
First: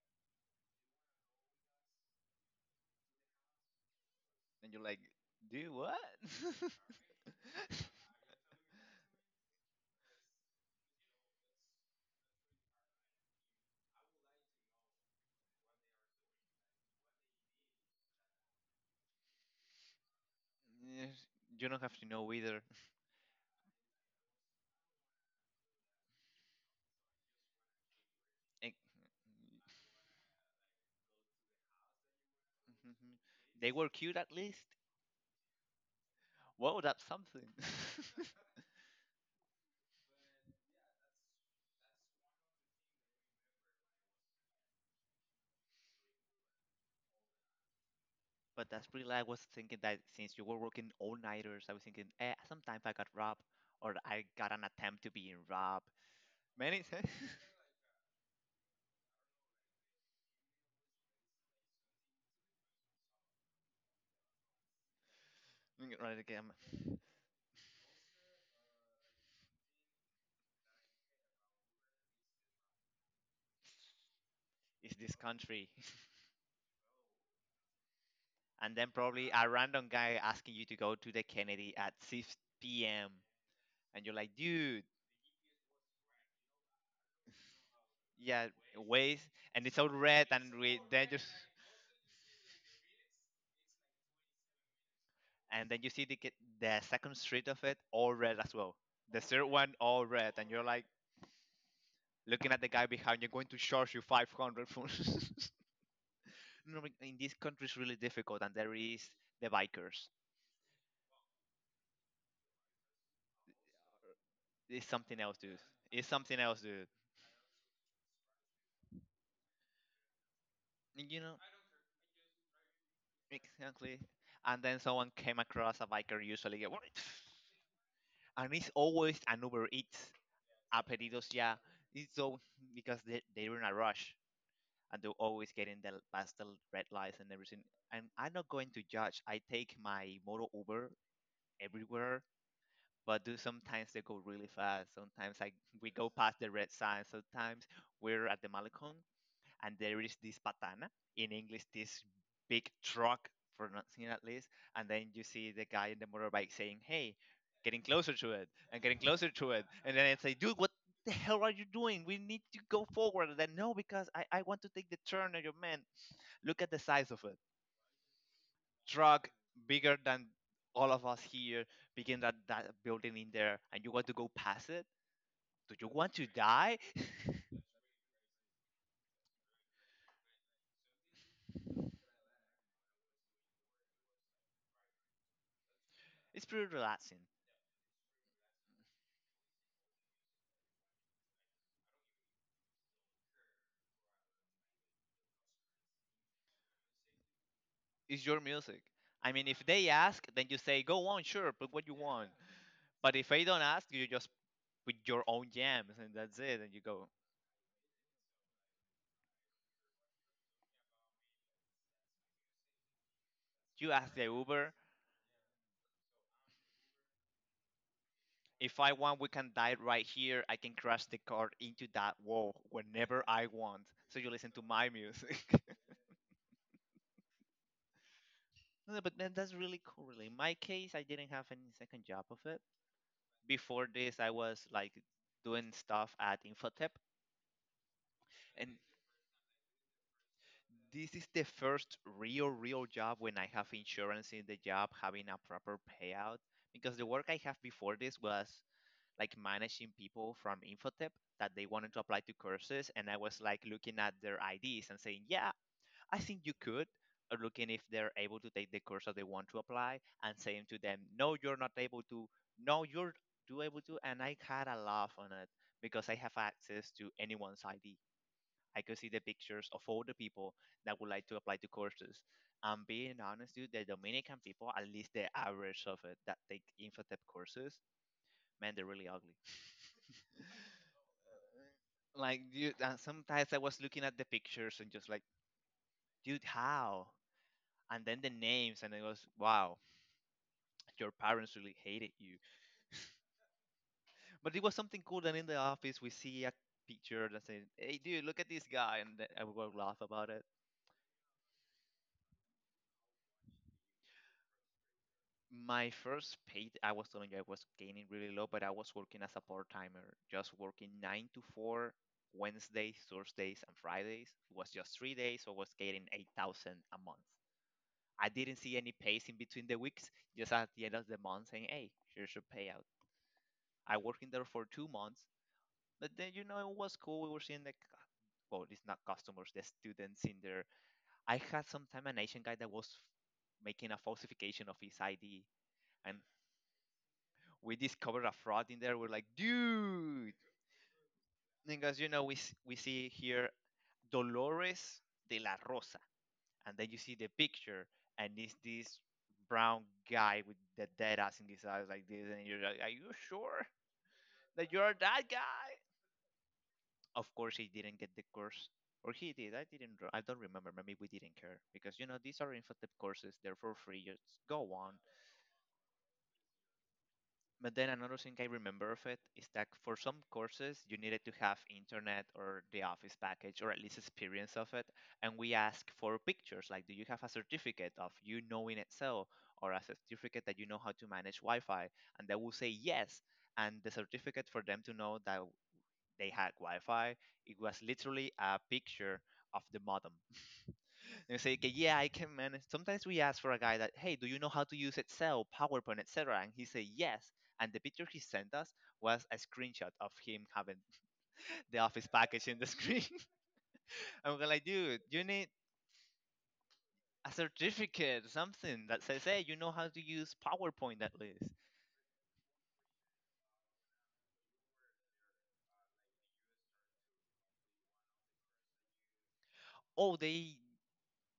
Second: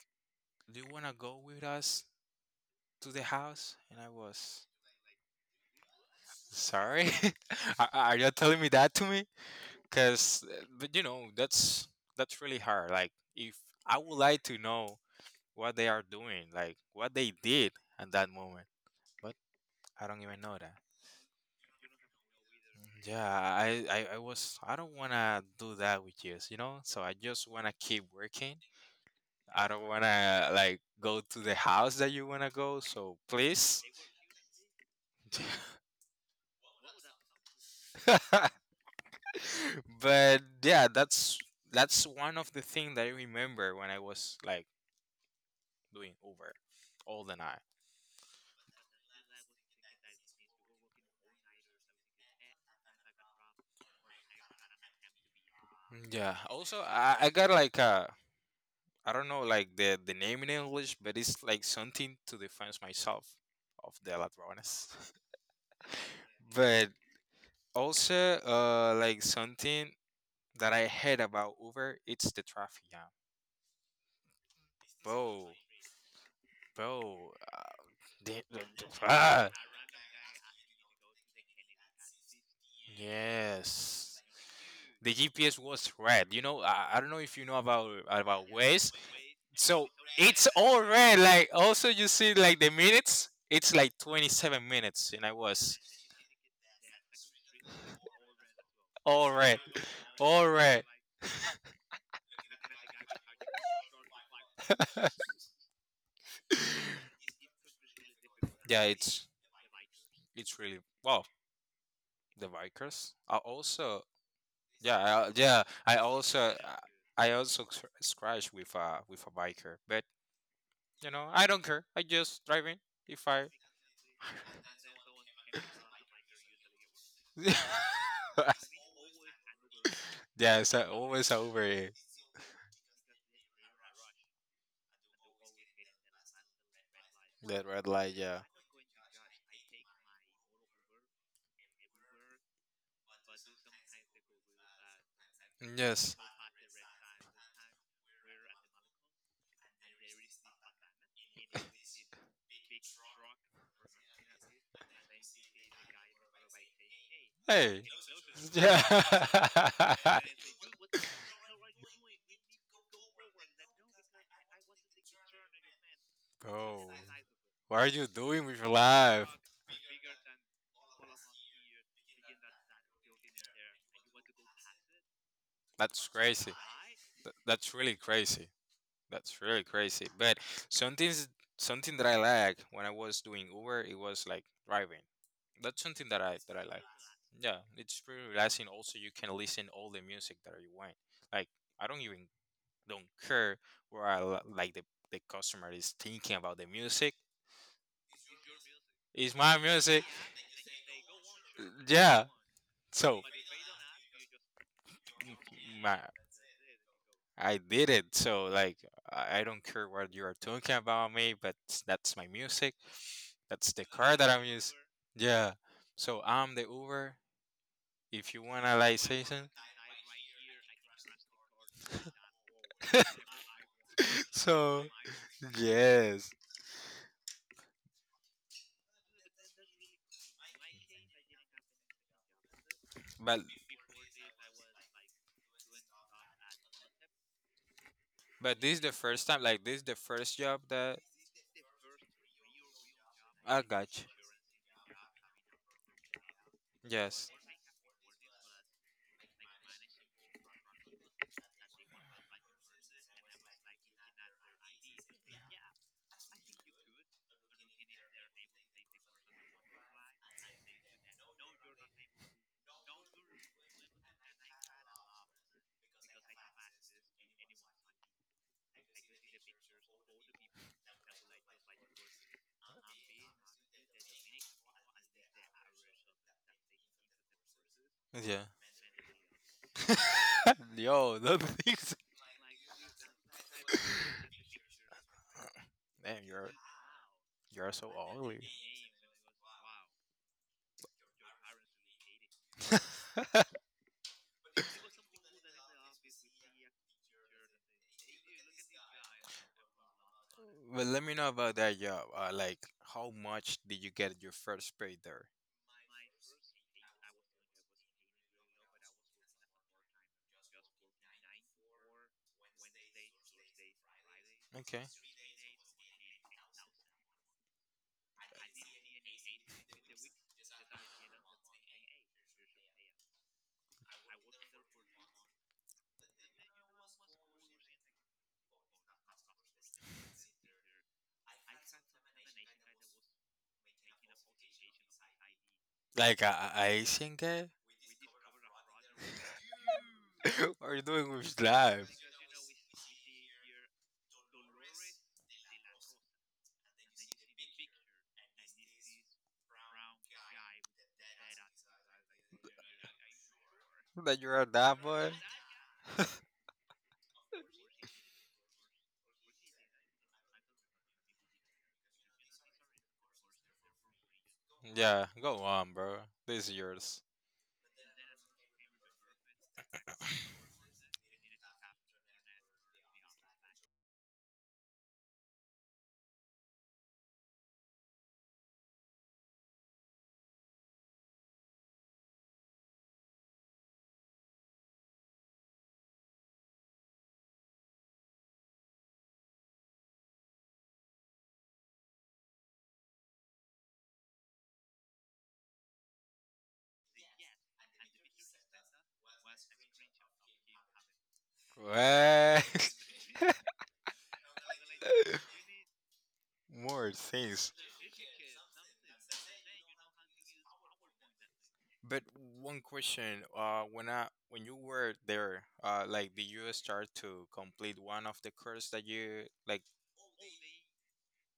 Do you wanna go with us to the house?" And I was
And you're like, dude, what?
sorry. Are you telling me that to me? Because but you know that's really hard like if I would like to know what they are doing like what they did at that moment but I don't even know that.
Yes, you don't have to know either.
Mm, yeah, I was I don't want to do that with you you know so I just want to keep working.
Eh,
I don't want to like go to the house that you want to go so
they
please.
were cute at least. Whoa, that's something.
But yeah, that's one of the things that I remember when I was like doing Uber all the night.
But that's pretty. Like, I was thinking that since you were working all nighters, I was thinking, eh, sometimes I got robbed, or I got an attempt to being robbed.
Yeah. Also,
Many times.
I got like I don't know like the name in English, but it's like something to defense myself of the ladrones.
Think right again,
But also, like something that I heard about Uber, it's the traffic jam.
is this
Bro,
country,
Bro, the, the,
and then
the-
probably a
ah,
random guy asking you to go to the Kennedy at 6 p.m. and you're
yes.
like, dude,
The GPS was red. You know, I don't know if you know about
yeah,
Waze.
waste, and it's
So
all red
it's
and we
all
then
red.
just.
Like also you see like the minutes, it's like 27 minutes, and I
And then
was
you see the the second street of it all red as well. The
all
third
red,
one all red,
all
and you're like
red.
looking at the guy behind you, going to charge you 500 for. No, but in this country, it's really difficult, and there
Yeah,
is the bikers.
it's really wow. The Vikers are also
It's
yeah
something else, dude.
yeah.
It's something else, dude.
I also scratch with a biker, but
And
you
you
know
know,
I don't care. I just driving if I.
exactly. And then someone came across a biker, usually, yeah, what? And it's always an Uber Eats,
Yeah,
a pedidos
always
ya.
over here.
It's so, because they they're in a rush, and they're always getting the past the red lights and everything.
That red
And
light,
I'm
yeah.
not going to judge. I take my motor Uber everywhere, but do sometimes they go really fast. Sometimes I we go
Yes.
past the red sign. Sometimes we're at the Malecon and there is this patana, in English, this big truck pronouncing at least, and then you see the guy in the motorbike saying, "Hey, getting
Hey.
closer to it and getting closer
Yeah.
to it," and then I say, "Dude, what the hell are you doing? We need to go forward." And then no, because I want to take the turn, and your man, look at the
Bro,
size of it.
what are you doing with your
Truck
life?
bigger than all of us here, begin that, building in there, and you want to go past it? Do you
That's
want to
crazy.
die?
That's really crazy. That's really crazy. But something something that I like when I was doing Uber, it was like driving. That's something
It's
that
pretty
I like.
relaxing.
Yeah, it's pretty relaxing. Also, you can listen all the music that you want. Like I don't even don't care where like the customer is thinking about the music.
It's your music. I
It's
mean,
my
if they
music.
ask, then you say, go on, sure, put what you
Yeah.
want. But
So
if they don't ask, you just put your own jams,
my
and that's it. And you go,
I did it. So like I don't care what you are talking about me, but that's my music. That's the
you ask
car
the
that I'm
Uber.
using. Yeah. So I'm the Uber. If you wanna
If I
like
want,
say
we
something.
can die right here. I can crash the car into that wall whenever I want. So you listen to
So
my music.
yes.
No, but that's really cool. Really, in my case, I didn't have any second job of it.
But
Before this, I was like doing stuff at Infotep,
but
and
this is the first time like this is the first job that
this is the first real, real job when I
I
have
got you.
insurance in the job, having a proper payout. Because the work
Yes.
I have before this was like managing people from Infotep that they wanted to apply to courses, and I was like looking at their IDs and saying, "Yeah, I think you could looking if they're able to take the course that they want to apply and saying to them, no, you're not able to, no, you're do able to. And I had a laugh on it because I have access to anyone's ID. I could see the pictures of all the people that would like to apply to courses. And being honest, dude, the Dominican people, at least the average of it that take Infotep courses,
Yeah.
man, they're really ugly.
Yo, the things.
Like, dude, and sometimes I was looking at the pictures and just like,
Damn,
dude, how?
you're so
And then the
ugly.
names, and it was wow, your parents really hated you. But it was something cool that in the office we see a picture that says, hey dude, look at this guy, and then I would laugh about it.
But let me know about that job. How much did you get your first pay there?
My first paid, I was telling you, I was gaining really low, but I was working as a part-timer just working 9 to 4, Wednesdays, Thursdays and Fridays. It was
Okay.
just 3 days, so I was getting 8,000 a month. I didn't see any pays in between the weeks, just at the end of the month saying, hey, here's your payout. I worked in there for 2 months. But then you know it was cool. We were seeing the well, it's not customers, the students in there. I had some time an Asian guy that was making a falsification of his ID, and
Like a Asian guy?
we discovered a fraud in there. We're like, dude,
What are you doing with life?
because you know we see here Dolores de la Rosa, and then you see the picture, and it's this brown guy with the dead ass in his eyes like this, and you're like, are you sure
That you're a
that
that
you're
boy?
that guy? Of course, he didn't get the course, or he did. I didn't. I don't remember. Maybe we didn't care because you know these are infotip courses. They're for free. Just go on.
Yeah, go on, bro. This is yours.
But then another thing I remember of it is that for some courses you needed to have internet or the office package or at least experience of it. And we ask for pictures like, do you have a certificate of you knowing Excel or a certificate that you know how to manage Wi-Fi? And they will say yes. And the certificate for them to know that they had Wi-Fi, it was literally a picture of the modem. They say, okay, yeah, I can manage. Sometimes we ask for a guy that, hey, do you know how to use Excel, PowerPoint, etc.? And he say yes. And the picture he sent us was a screenshot of him having the office package in the
What?
screen. And we're like, dude, you need
More
a
things.
certificate, something that says, hey, you know how to use PowerPoint at least.
But one question, when I when you were there, did you start to complete one of the course that you like?
Oh, they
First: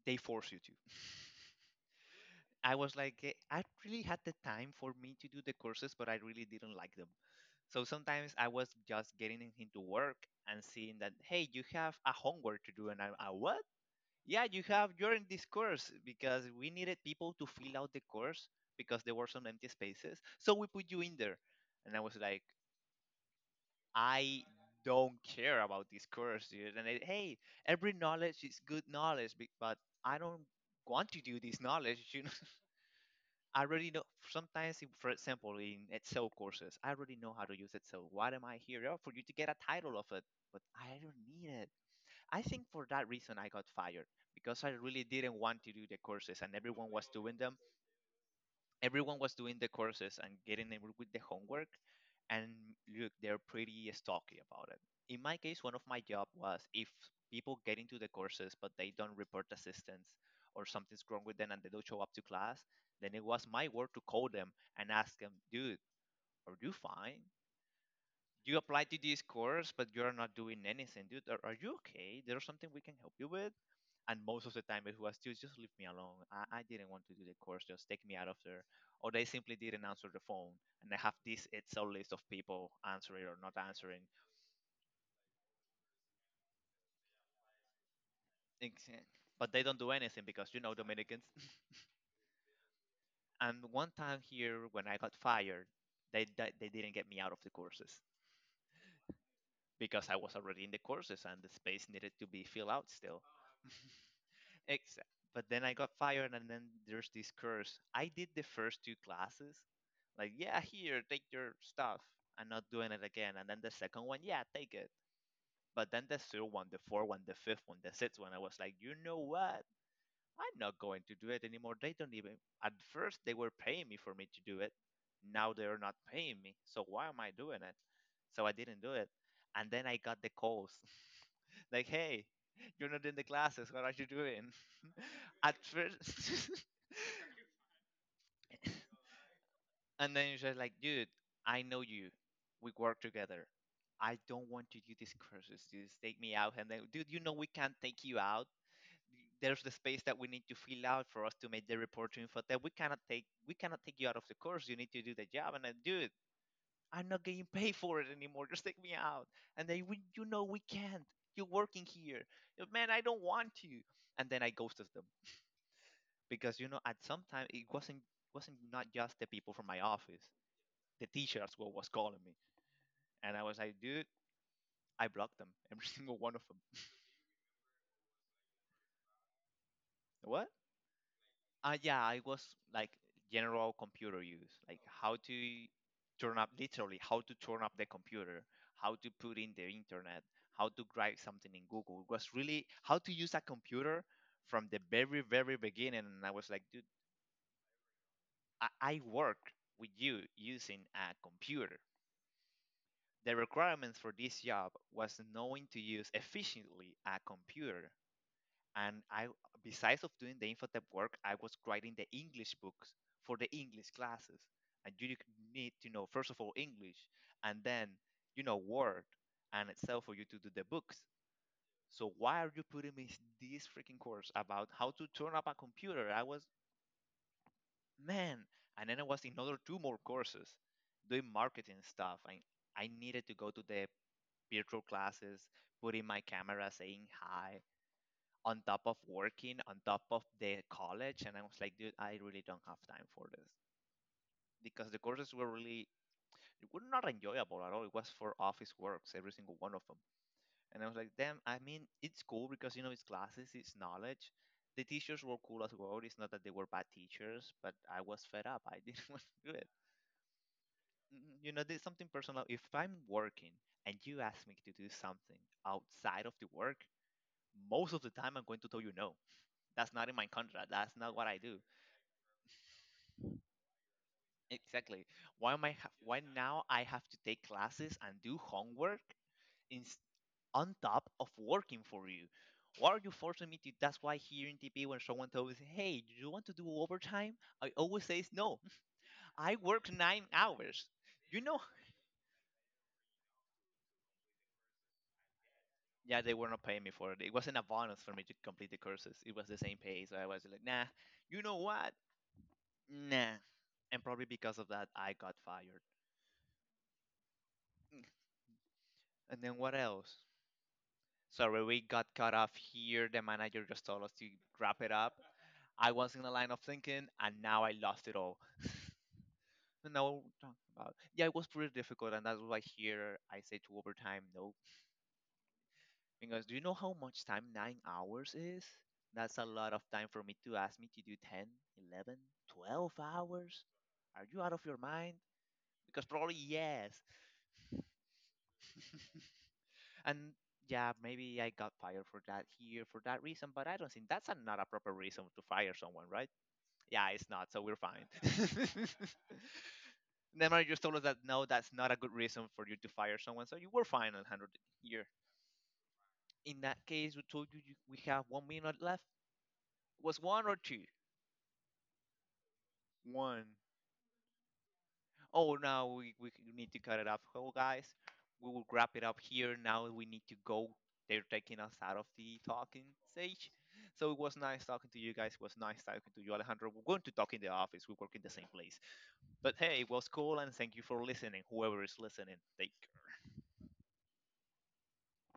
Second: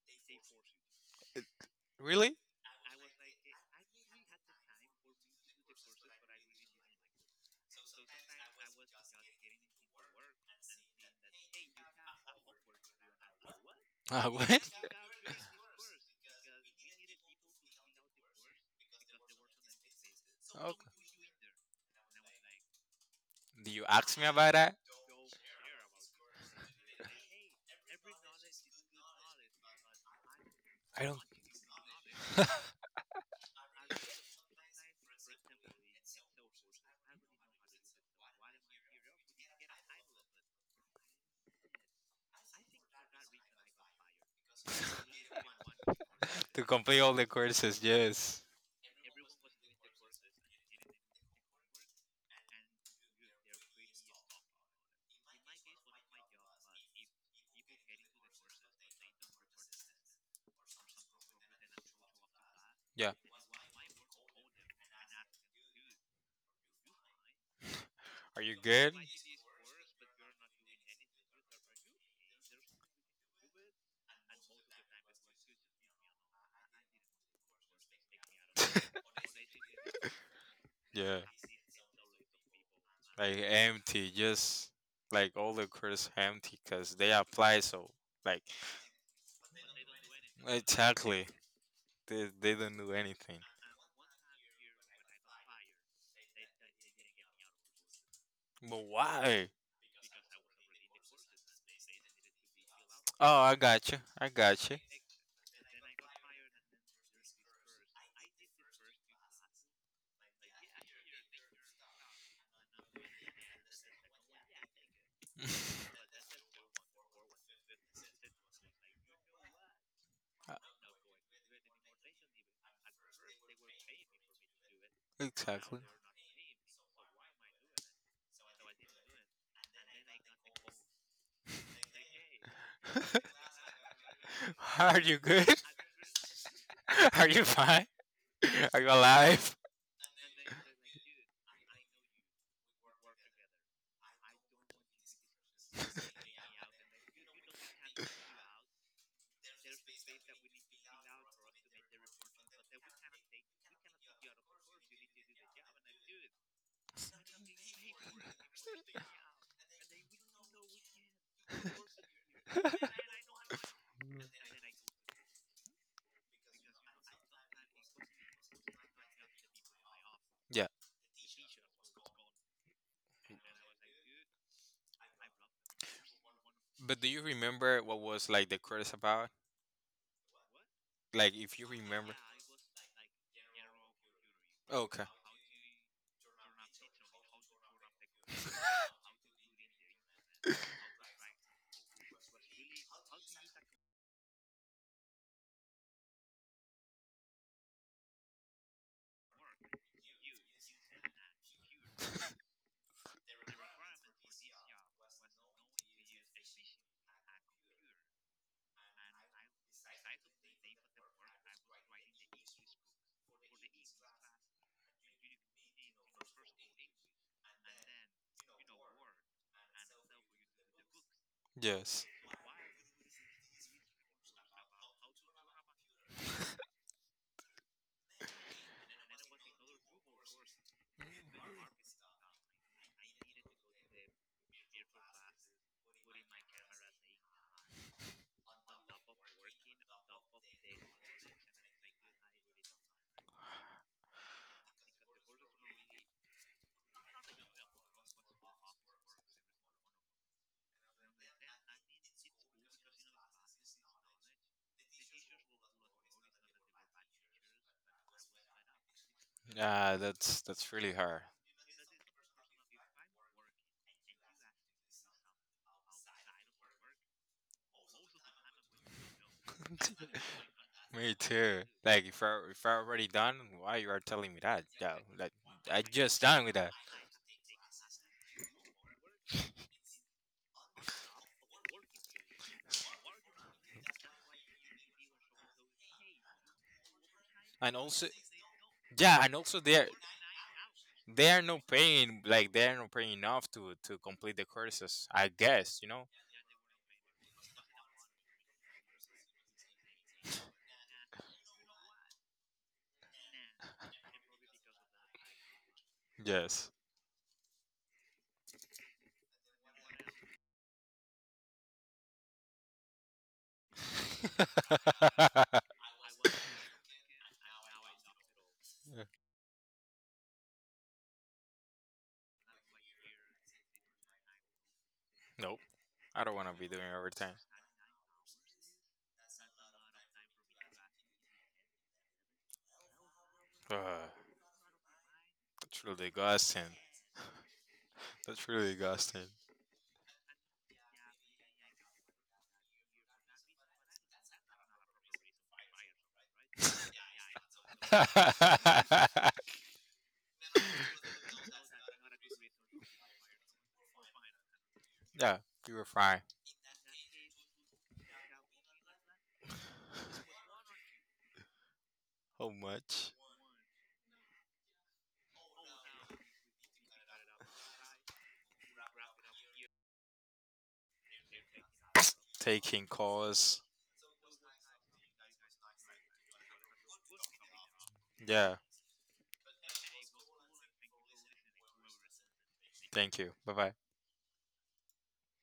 force you to.
Really?
I was like, eh, I really had the time for me to do the courses, but I really didn't like them. So sometimes I was just getting into work and seeing that, hey, you have a homework to do. And I'm, what? Yeah,
What?
you have, you're in this course because we needed people to fill out the course because there were some empty spaces. So we
Oh,
put you in there. And I was like,
do you ask me
I
about that?
don't care about this course, dude. And I, hey, every knowledge is good knowledge, but I don't
I
want
don't.
to do this knowledge. You know? I already know. Sometimes, for example, in Excel courses, I already know how to use Excel. What am I here for? You to get a title of it, but I don't need it. I think for that reason I got fired because I really didn't want to do the courses, and
To
everyone
complete
was
all the
doing them,
courses, yes.
everyone was doing the courses and getting in with the homework, and look, they're pretty stocky about it. In my case, one of my job was if people get into the courses but they don't report assistance or something's wrong with them and they don't show up to class, then
Yeah.
it was my work to call them and ask them, dude, are you fine?
Are you
You applied
good?
to this course, but you're not doing anything, dude. Are you okay? There's something we can help you with? And most of the time it was just leave me alone. I didn't want to do the course, just take me out of there, or they simply didn't answer the phone. And I have
Yeah.
this Excel list of people answering
Like
or not answering.
empty, just like all the courses empty because they apply so like
Ex- but they don't do anything because you know Dominicans.
exactly. They don't do anything.
And one time here when I got fired, they didn't get me out of the courses
But why?
because I was already in the courses and the space needed to be filled out still.
Oh, I got you. I got you.
Exa But then I got fired, and then there's this curse. I did the first two classes, like, yeah, here, take your stuff. I'm not doing it again. And then the second one, yeah, take it. But then the third one, the fourth one, the fifth one, the sixth one, I was like, you know what?
Uh,
I'm not going to do it anymore. They don't even, at first, they were paying me for me to do it. Now they're
exactly.
not paying me. So why am I doing it? So I didn't do it. And then I got the calls like, hey, you're not in the classes. What are you doing?
Are you good?
At first.
Are you fine? Are you alive?
And then you're just like, dude, I know you. We work together. I don't want to do these courses. Just take me out. And then, dude, you know we can't take you out. There's the space that we need to fill out for us to make the report to info that we cannot take, we cannot take you out of the course. You need to do the job, and I do it. I'm not getting paid for it anymore, just take me out. And they we, you know, we can't. You're working here, man. I don't want to. And then I ghosted them, because you know at some time it wasn't not just the people from my office.
Yeah.
The teachers were was calling me, and I was like, dude, I blocked them, every single one of them.
But do you remember what was like the credits about?
What?
Like, if you
Yeah,
remember.
I was like general computer use, like
Okay.
how to turn up, literally how to turn up the computer, how to put in the internet, how to write something in Google. It was really how to use a computer from the very very beginning. And I was like, dude, I work with you using a computer. The requirements for this job was knowing to use efficiently a computer. And I, besides of doing the infotep work, I was writing the English books for the English classes. And you need to know first of all English, and then you know Word, and itself for you to do the books.
Yes.
So why are you putting me this freaking course about how to turn up a computer? I was, man, and then I was in other two more courses doing marketing stuff. I needed to go to the virtual classes, putting my camera, saying hi, on top of working, on top of the college. And I was like, dude, I really don't have time for this because the courses were really were not enjoyable at all. It was for office works, every single one of them. And I was like, damn, I mean, it's cool because, you know, it's classes, it's knowledge. The teachers were cool as well. It's not that they were bad teachers, but I was fed up. I didn't want to do it.
Yeah, that's really hard.
You know, there's something personal. If I'm working and you ask me to do something outside of the work, most of the time I'm going to tell you no. That's not in my contract. That's
Me
not what I do.
too. Like if I already done, why you are telling me that? Yeah,
Exactly.
like
Why am I
I
why
just done with
now
that.
I have to take classes and do homework in, on top of working for you? Why are you forcing me to? That's why here in TP, when someone tells me, "Hey, do you want to do overtime?" I
And
always
also,
say, "No,
yeah, and
I
also there
work 9 hours."
they
You
are not
know?
paying like they are not paying enough to complete the courses. I guess you know.
Yeah, they were not paying me for it. It wasn't a bonus for me to complete the courses. It was the same pay, so I was like, "Nah." You know what? Nah. And probably because of that, I got fired.
Yes.
Mm. And then what else? Sorry, we got cut off here. The manager just told us to wrap it up. I was in the line of thinking, and now I lost it all. Now we're talking about. Yeah, it was pretty difficult, and that's why here I say to overtime no.
Nope. I don't
Because
want
do
to
you
be
know
doing
how much
overtime.
time 9 hours is? That's a lot of time for me to ask me to do 10, 11, 12 hours.
Ugh,
Are you out of your mind?
that's
Because
really
probably
disgusting.
yes.
That's really disgusting.
And yeah, maybe I got fired for that here for that reason, but I don't think that's a, not a proper reason to fire someone, right? Yeah, it's not, so we're fine. Neymar just told us that no, that's not a good reason for you to fire someone, so you were fine on 100 here.
Yeah, you were fine.
In that case, we told you, we have 1 minute left. Was one or two?
How much?
One. Oh, now we need to cut it off. Oh guys, we will wrap it up here. Now we need to go. They're taking us out of the talking
Taking
stage.
calls.
So it was nice talking to you guys. It was nice talking to you, Alejandro. We're going to talk in the office. We work in the same
Yeah,
place. But hey, it was cool, and thank you for listening, whoever is listening. Take
thank
care.
you. Bye bye.